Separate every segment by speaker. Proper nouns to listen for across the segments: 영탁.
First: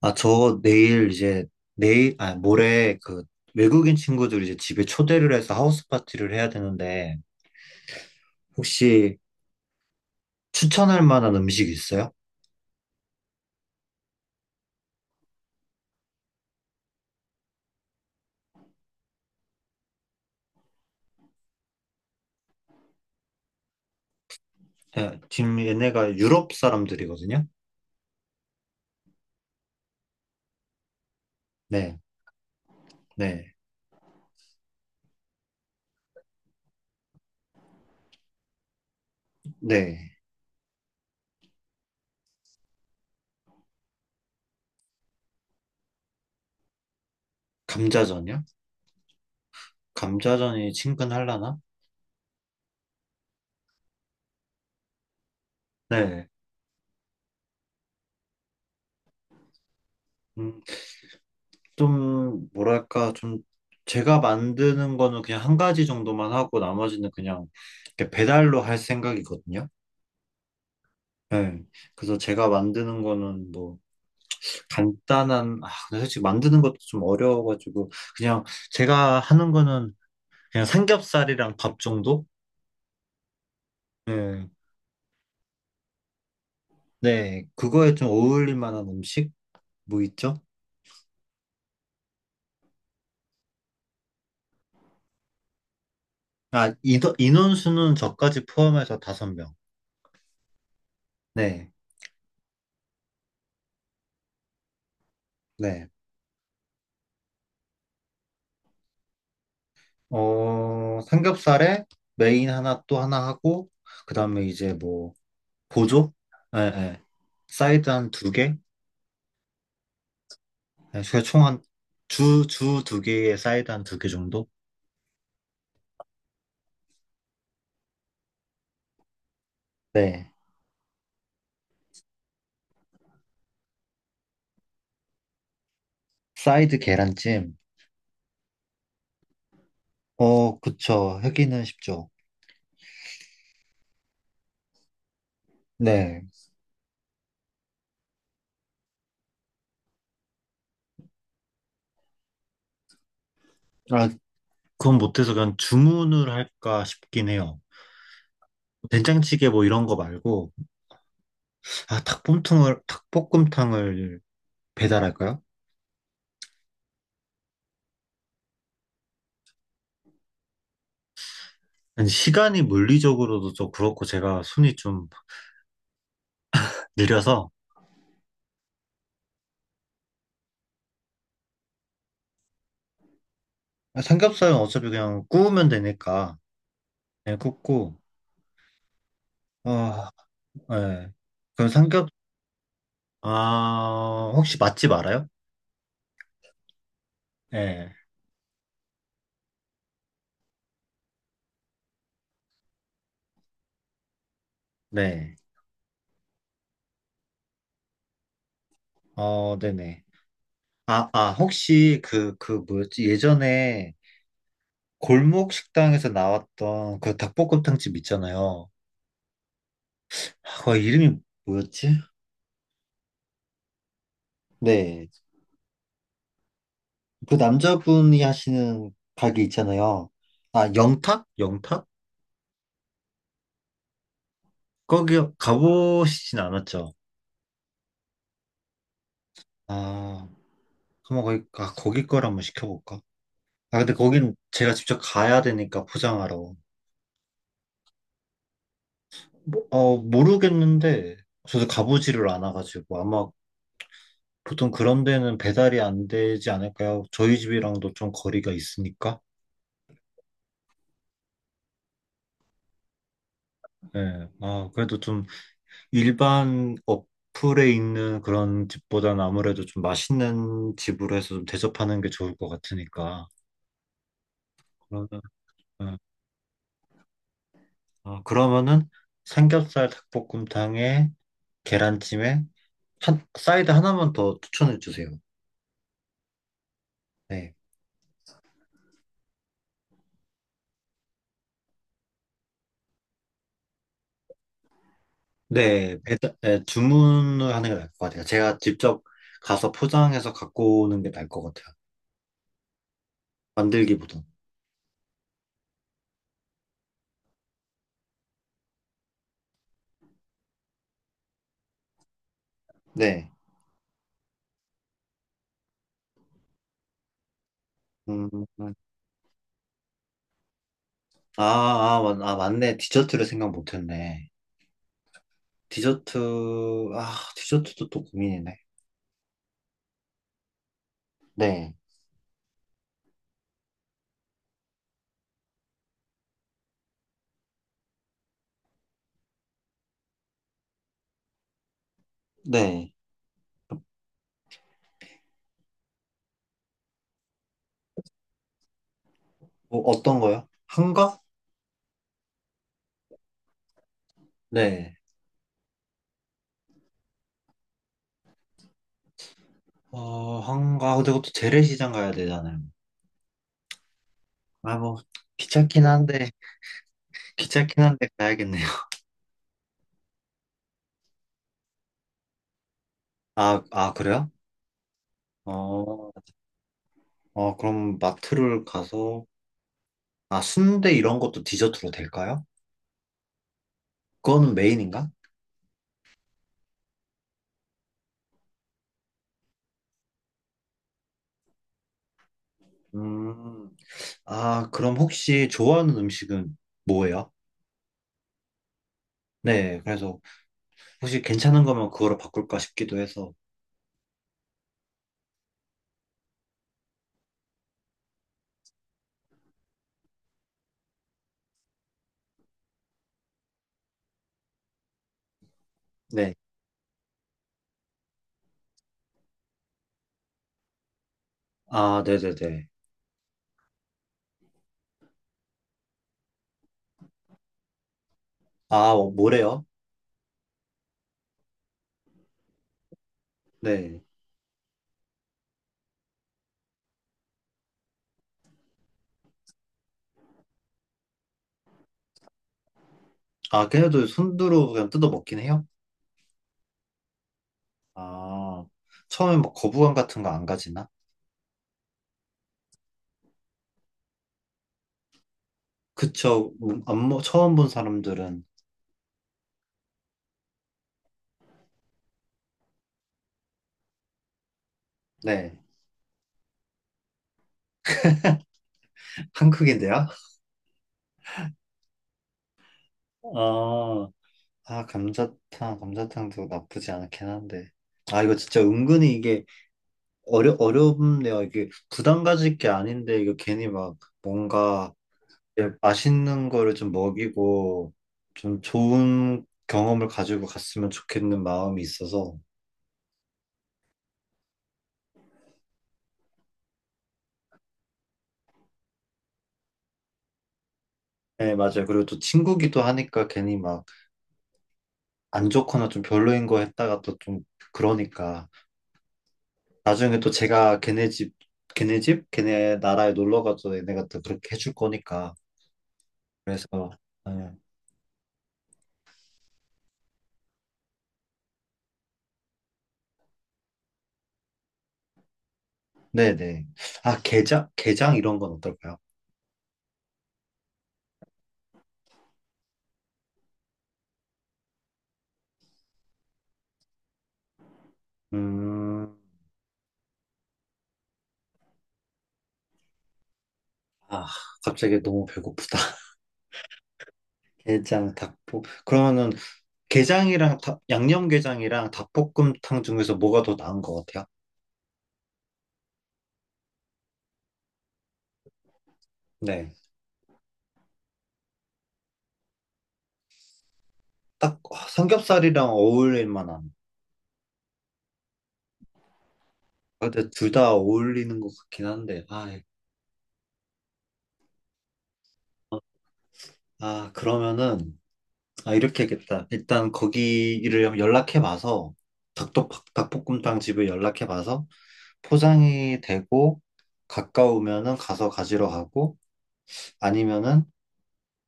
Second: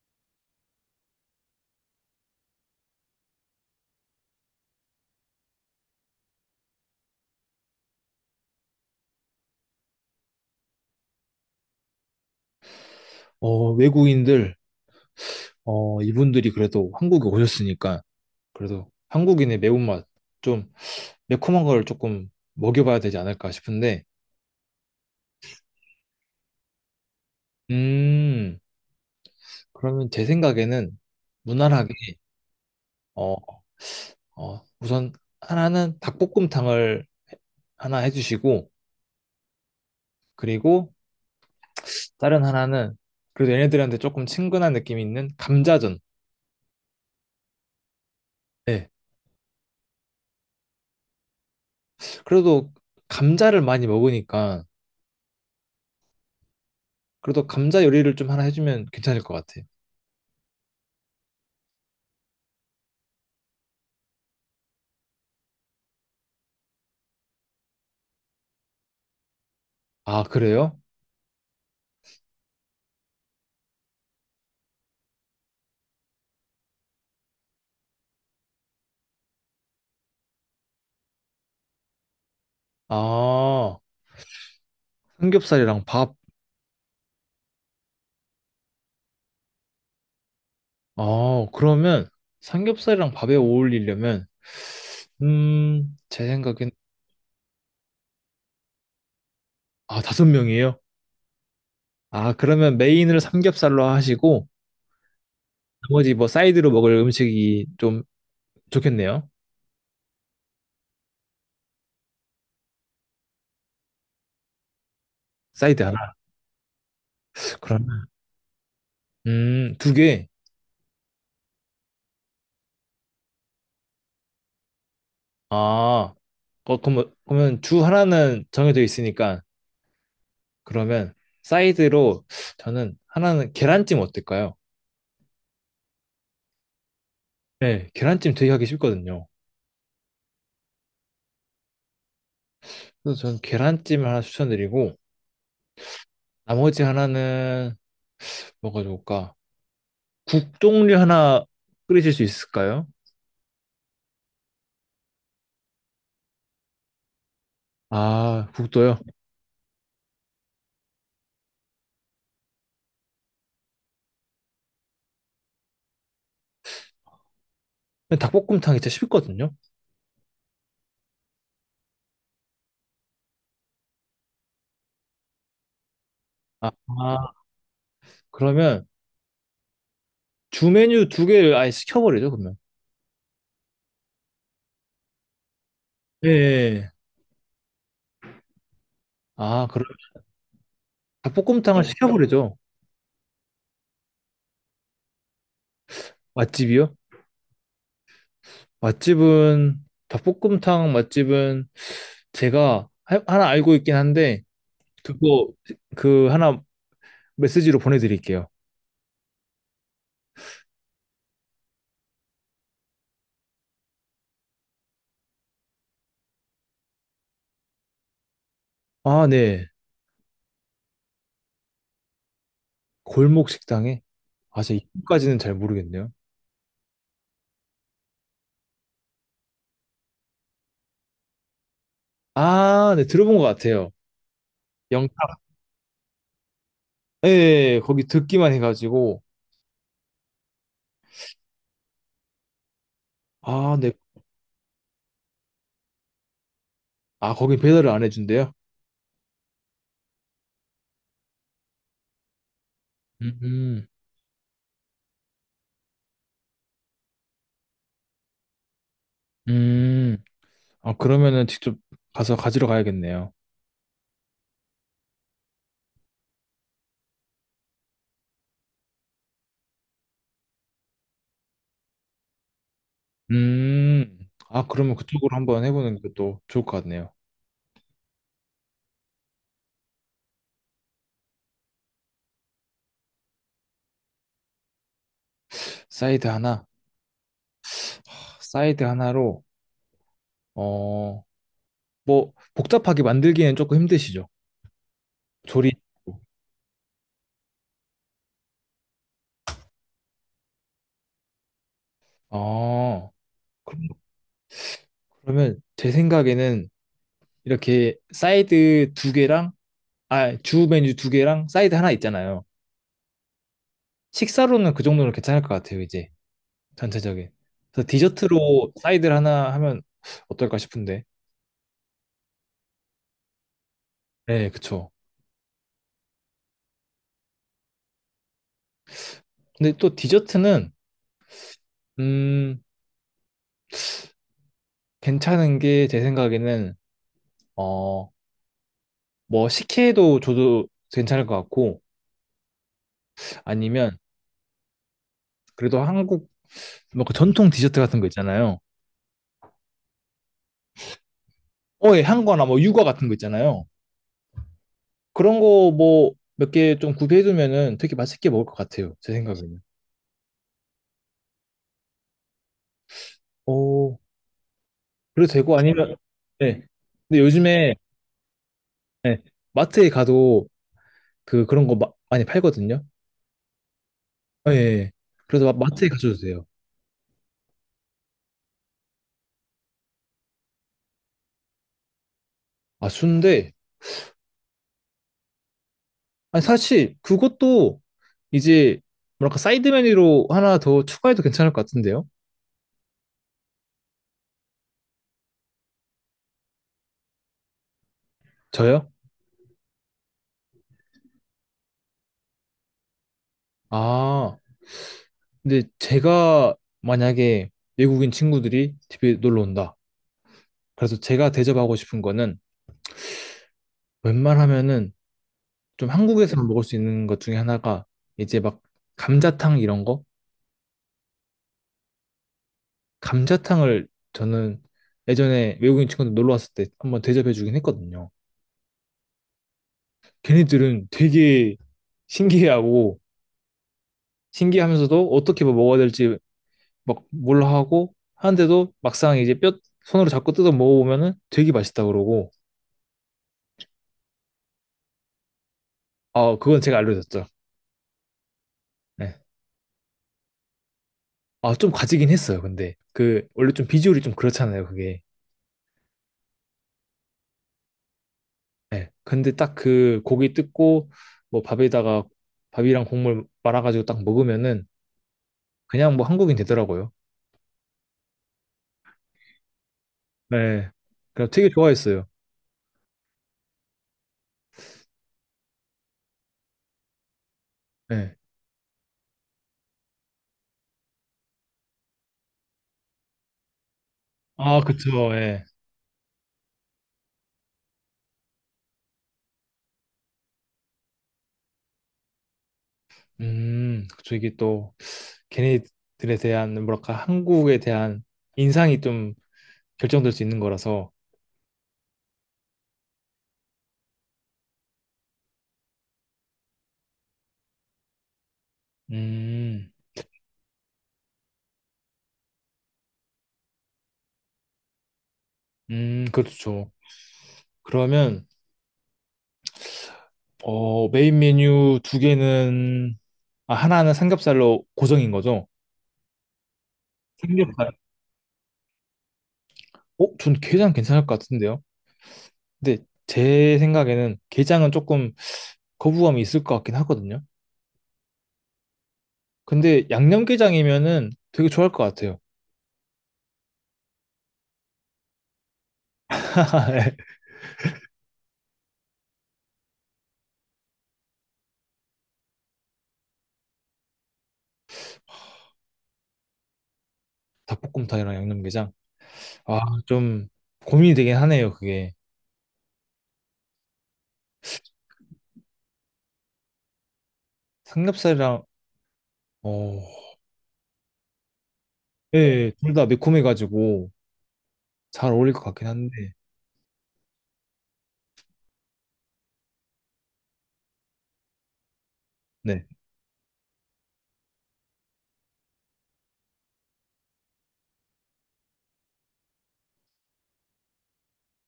Speaker 1: 아, 저 내일 이제, 모레 외국인 친구들 이제 집에 초대를 해서 하우스 파티를 해야 되는데, 혹시 추천할 만한 음식 있어요?
Speaker 2: 외국인들, 이분들이 그래도 한국에 오셨으니까, 그래도 한국인의 매운맛, 좀 매콤한 걸 조금 먹여봐야 되지 않을까 싶은데,
Speaker 1: 네, 지금 얘네가 유럽 사람들이거든요?
Speaker 2: 음, 그러면 제 생각에는 무난하게,
Speaker 1: 네, 네,
Speaker 2: 어, 우선 하나는 닭볶음탕을 하나 해주시고,
Speaker 1: 네.
Speaker 2: 그리고 다른 하나는, 그래도 얘네들한테 조금 친근한 느낌이 있는 감자전.
Speaker 1: 감자전이요?
Speaker 2: 네.
Speaker 1: 감자전이 친근하려나?
Speaker 2: 그래도 감자를 많이 먹으니까,
Speaker 1: 네.
Speaker 2: 그래도 감자 요리를 좀 하나 해주면 괜찮을 것 같아요.
Speaker 1: 음, 좀, 뭐랄까, 좀, 제가 만드는 거는 그냥 한 가지 정도만 하고 나머지는 그냥 이렇게 배달로 할 생각이거든요?
Speaker 2: 아, 그래요?
Speaker 1: 네. 그래서 제가 만드는 거는 뭐, 간단한, 근데 솔직히 만드는 것도 좀 어려워가지고, 그냥 제가 하는 거는 그냥 삼겹살이랑 밥 정도?
Speaker 2: 아,
Speaker 1: 네,
Speaker 2: 삼겹살이랑 밥.
Speaker 1: 네, 그거에 좀 어울릴 만한 음식? 뭐 있죠?
Speaker 2: 아, 그러면 삼겹살이랑 밥에 어울리려면, 제 생각엔,
Speaker 1: 아, 인원수는 저까지 포함해서 5명.
Speaker 2: 아, 다섯 명이에요?
Speaker 1: 네,
Speaker 2: 아, 그러면 메인을 삼겹살로 하시고,
Speaker 1: 네.
Speaker 2: 나머지 뭐 사이드로 먹을 음식이 좀 좋겠네요.
Speaker 1: 삼겹살에 메인 하나 또 하나 하고, 그 다음에 이제 뭐,
Speaker 2: 사이드
Speaker 1: 보조?
Speaker 2: 하나.
Speaker 1: 네, 네. 사이드
Speaker 2: 그러면,
Speaker 1: 한 두 개?
Speaker 2: 두 개.
Speaker 1: 네, 총한 주 두 개에 사이드 한 두 개 정도?
Speaker 2: 아, 그럼, 그러면 주 하나는 정해져 있으니까,
Speaker 1: 네.
Speaker 2: 그러면 사이드로 저는 하나는 계란찜 어떨까요?
Speaker 1: 사이드 계란찜.
Speaker 2: 네, 계란찜 되게 하기 쉽거든요.
Speaker 1: 어, 그쵸. 하기는 쉽죠.
Speaker 2: 그래서 저는 계란찜 하나 추천드리고,
Speaker 1: 네.
Speaker 2: 나머지 하나는 뭐가 좋을까? 국 종류 하나 끓이실 수 있을까요?
Speaker 1: 아, 그건 못해서 그냥 주문을 할까 싶긴 해요.
Speaker 2: 아, 국도요?
Speaker 1: 된장찌개 뭐 이런 거 말고, 닭볶음탕을 배달할까요?
Speaker 2: 닭볶음탕이 진짜 쉽거든요.
Speaker 1: 아니, 시간이 물리적으로도 좀 그렇고 제가 손이 좀
Speaker 2: 아, 아,
Speaker 1: 느려서,
Speaker 2: 그러면 주 메뉴 두 개를 아예 시켜버리죠, 그러면.
Speaker 1: 아, 삼겹살은 어차피 그냥 구우면
Speaker 2: 예.
Speaker 1: 되니까,
Speaker 2: 예.
Speaker 1: 그냥 굽고,
Speaker 2: 아, 그럼
Speaker 1: 아, 예. 그럼
Speaker 2: 닭볶음탕을 시켜버리죠.
Speaker 1: 혹시 맛집 알아요?
Speaker 2: 맛집이요?
Speaker 1: 네
Speaker 2: 맛집은 닭볶음탕 맛집은 제가 하나 알고 있긴 한데
Speaker 1: 네.
Speaker 2: 그거 그 하나 메시지로 보내드릴게요.
Speaker 1: 어, 네네. 아, 혹시 그 뭐였지? 예전에 골목 식당에서 나왔던 그 닭볶음탕집 있잖아요.
Speaker 2: 아, 네.
Speaker 1: 아, 그 이름이 뭐였지?
Speaker 2: 골목 식당에? 아, 제가
Speaker 1: 네.
Speaker 2: 이름까지는 잘 모르겠네요.
Speaker 1: 그 남자분이 하시는 가게 있잖아요. 아, 영탁? 영탁?
Speaker 2: 아, 네, 들어본 것 같아요. 영,
Speaker 1: 거기 가보시진 않았죠?
Speaker 2: 예, 예, 예, 거기 듣기만 해가지고,
Speaker 1: 아, 한번 거기 걸 한번 시켜볼까?
Speaker 2: 아,
Speaker 1: 아,
Speaker 2: 네,
Speaker 1: 근데 거긴 제가 직접 가야 되니까 포장하러.
Speaker 2: 아, 거기 배달을 안 해준대요?
Speaker 1: 뭐, 모르겠는데, 저도 가보지를 않아가지고, 아마
Speaker 2: 음, 음,
Speaker 1: 보통 그런 데는 배달이 안 되지 않을까요? 저희 집이랑도 좀 거리가 있으니까.
Speaker 2: 음. 아, 그러면은 직접 가서 가지러 가야겠네요.
Speaker 1: 예. 아, 그래도 좀 일반 어플에 있는 그런 집보다는 아무래도 좀 맛있는 집으로 해서 좀 대접하는 게 좋을 것 같으니까.
Speaker 2: 음, 아, 그러면
Speaker 1: 그러면,
Speaker 2: 그쪽으로 한번
Speaker 1: 예.
Speaker 2: 해보는 것도 좋을 것 같네요.
Speaker 1: 아, 그러면은 삼겹살 닭볶음탕에 계란찜에 사이드 하나만 더 추천해 주세요.
Speaker 2: 사이드 하나,
Speaker 1: 네.
Speaker 2: 사이드 하나로, 어, 뭐, 복잡하게 만들기에는 조금 힘드시죠? 조리,
Speaker 1: 네, 네, 주문을 하는 게 나을 것 같아요. 제가 직접 가서 포장해서 갖고 오는 게 나을 것 같아요.
Speaker 2: 어, 그럼-
Speaker 1: 만들기보다.
Speaker 2: 그러면 제 생각에는 이렇게 사이드 두 개랑 아, 주 메뉴 두 개랑 사이드 하나 있잖아요.
Speaker 1: 네.
Speaker 2: 식사로는 그 정도는 괜찮을 것 같아요, 이제. 전체적인. 그래서
Speaker 1: 음,
Speaker 2: 디저트로 사이드를 하나 하면 어떨까 싶은데.
Speaker 1: 맞네. 디저트를 생각 못했네.
Speaker 2: 네, 그쵸.
Speaker 1: 디저트, 디저트도 또 고민이네.
Speaker 2: 근데 또 디저트는,
Speaker 1: 네.
Speaker 2: 음, 괜찮은 게 제 생각에는, 어, 뭐, 식혜도 줘도 괜찮을 것 같고,
Speaker 1: 네.
Speaker 2: 아니면, 그래도 한국, 뭐그 전통 디저트 같은 거 있잖아요.
Speaker 1: 뭐, 어떤 거요? 한가?
Speaker 2: 어, 예, 한거나 뭐, 유아 같은 거 있잖아요.
Speaker 1: 네.
Speaker 2: 그런 거 뭐, 몇 개 좀 구비해두면은 되게 맛있게 먹을 것 같아요, 제 생각에는.
Speaker 1: 한가. 근데 그것도 재래시장 가야 되잖아요.
Speaker 2: 오,
Speaker 1: 아, 뭐,
Speaker 2: 그래도 되고
Speaker 1: 귀찮긴
Speaker 2: 아니면
Speaker 1: 한데,
Speaker 2: 네. 근데 요즘에
Speaker 1: 귀찮긴 한데 가야겠네요.
Speaker 2: 네, 마트에 가도 그 그런 거 많이 팔거든요.
Speaker 1: 아, 그래요?
Speaker 2: 예. 예. 그래서 마트에
Speaker 1: 어,
Speaker 2: 가셔도 돼요.
Speaker 1: 그럼 마트를 가서, 순대 이런 것도 디저트로 될까요?
Speaker 2: 아, 순대.
Speaker 1: 그거는 메인인가?
Speaker 2: 아니 사실 그것도 이제 뭐랄까 사이드 메뉴로 하나 더 추가해도 괜찮을 것 같은데요.
Speaker 1: 음. 아, 그럼 혹시 좋아하는 음식은 뭐예요?
Speaker 2: 저요?
Speaker 1: 네, 그래서 혹시 괜찮은 거면 그거로 바꿀까 싶기도 해서.
Speaker 2: 아, 근데 제가 만약에 외국인 친구들이 집에 놀러 온다. 그래서 제가 대접하고 싶은 거는 웬만하면은 좀
Speaker 1: 네.
Speaker 2: 한국에서 먹을 수 있는 것 중에 하나가 이제 막 감자탕 이런 거?
Speaker 1: 아, 네네네.
Speaker 2: 감자탕을 저는 예전에 외국인 친구들 놀러 왔을 때 한번 대접해 주긴 했거든요.
Speaker 1: 아, 뭐래요?
Speaker 2: 걔네들은 되게 신기해하고
Speaker 1: 네.
Speaker 2: 신기하면서도 어떻게 뭐 먹어야 될지 막 몰라 하고 하는데도 막상 이제 뼈 손으로 잡고 뜯어 먹어보면은 되게 맛있다 그러고
Speaker 1: 아, 걔네도 손으로 그냥 뜯어 먹긴 해요?
Speaker 2: 아 그건 제가 알려줬죠.
Speaker 1: 아,
Speaker 2: 네.
Speaker 1: 처음에 막 거부감 같은 거 안 가지나?
Speaker 2: 아좀 가지긴 했어요. 근데 그 원래 좀 비주얼이 좀 그렇잖아요. 그게.
Speaker 1: 그쵸. 안, 먹- 처음 본 사람들은.
Speaker 2: 네. 근데 딱 그 고기 뜯고 뭐 밥에다가 밥이랑 국물 말아가지고 딱 먹으면은
Speaker 1: 네.
Speaker 2: 그냥 뭐 한국인 되더라고요.
Speaker 1: 한국인데요?
Speaker 2: 네. 그냥 되게 좋아했어요.
Speaker 1: 아, 감자탕도 나쁘지 않긴 한데.
Speaker 2: 네.
Speaker 1: 아, 이거 진짜 은근히 이게 어렵네요. 이게 부담 가질 게 아닌데, 이거 괜히 막
Speaker 2: 아,
Speaker 1: 뭔가
Speaker 2: 그쵸. 예.
Speaker 1: 예, 맛있는 거를 좀 먹이고, 좀 좋은 경험을 가지고 갔으면 좋겠는 마음이 있어서.
Speaker 2: 그쵸. 이게 또 걔네들에 대한 뭐랄까 한국에 대한 인상이 좀 결정될 수 있는 거라서.
Speaker 1: 네, 맞아요. 그리고 또 친구기도 하니까 괜히 막 안 좋거나 좀 별로인 거 했다가 또 좀 그러니까.
Speaker 2: 음,
Speaker 1: 나중에 또 제가 걔네 집, 걔네 집? 걔네 나라에 놀러 가도 얘네가 또 그렇게 해줄 거니까. 그래서,
Speaker 2: 그렇죠.
Speaker 1: 네,
Speaker 2: 그러면 어 메인 메뉴 두 개는 아, 하나는 삼겹살로 고정인 거죠?
Speaker 1: 네네. 아, 게장?
Speaker 2: 삼겹살.
Speaker 1: 게장 이런 건 어떨까요?
Speaker 2: 어, 전 게장 괜찮을 것 같은데요. 근데 제 생각에는 게장은 조금 거부감이 있을 것 같긴 하거든요.
Speaker 1: 음.
Speaker 2: 근데 양념게장이면은 되게 좋아할 것 같아요.
Speaker 1: 아, 갑자기 너무 배고프다.
Speaker 2: 예.
Speaker 1: 게장, 닭볶. 그러면은 게장이랑 양념게장이랑 닭볶음탕 중에서 뭐가 더 나은 것 같아요?
Speaker 2: 닭볶음탕이랑 양념게장. 아,
Speaker 1: 네.
Speaker 2: 좀 고민이 되긴 하네요, 그게.
Speaker 1: 딱 삼겹살이랑 어울릴 만한.
Speaker 2: 삼겹살이랑, 어,
Speaker 1: 아, 근데 둘 다 어울리는 것 같긴
Speaker 2: 예,
Speaker 1: 한데. 아,
Speaker 2: 예,
Speaker 1: 예.
Speaker 2: 둘 다 매콤해가지고 잘 어울릴 것 같긴 한데,
Speaker 1: 아, 그러면은 이렇게 하겠다. 일단 거기를 연락해 봐서
Speaker 2: 네.
Speaker 1: 닭도 닭볶음탕 집을 연락해 봐서 포장이 되고 가까우면은 가서 가지러 가고 아니면은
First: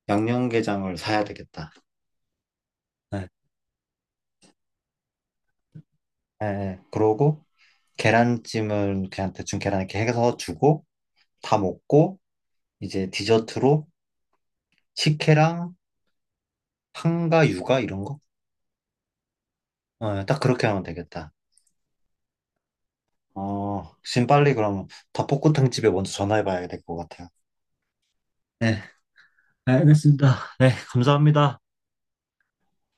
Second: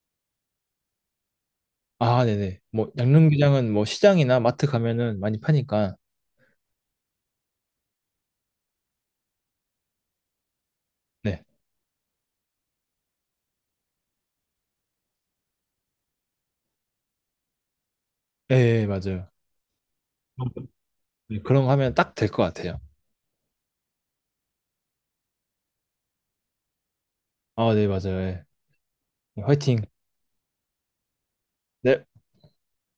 Speaker 1: 양념게장을 사야 되겠다.
Speaker 2: 아, 네네. 뭐,
Speaker 1: 네.
Speaker 2: 양념게장은 뭐 시장이나 마트 가면은 많이 파니까,
Speaker 1: 예, 예. 그러고 계란찜은 그냥 대충 계란 이렇게 해서 주고
Speaker 2: 네.
Speaker 1: 다 먹고 이제 디저트로 식혜랑 한가 유가 이런 거?
Speaker 2: 예, 예, 맞아요.
Speaker 1: 예, 딱 그렇게 하면 되겠다.
Speaker 2: 네, 그런 거 하면 딱 될 것 같아요.
Speaker 1: 지금 빨리 그럼 닭볶음탕 집에 먼저 전화해 봐야 될 것 같아요.
Speaker 2: 아, 네, 맞아요. 예.
Speaker 1: 네,
Speaker 2: 화이팅.
Speaker 1: 알겠습니다. 네, 감사합니다.
Speaker 2: 네.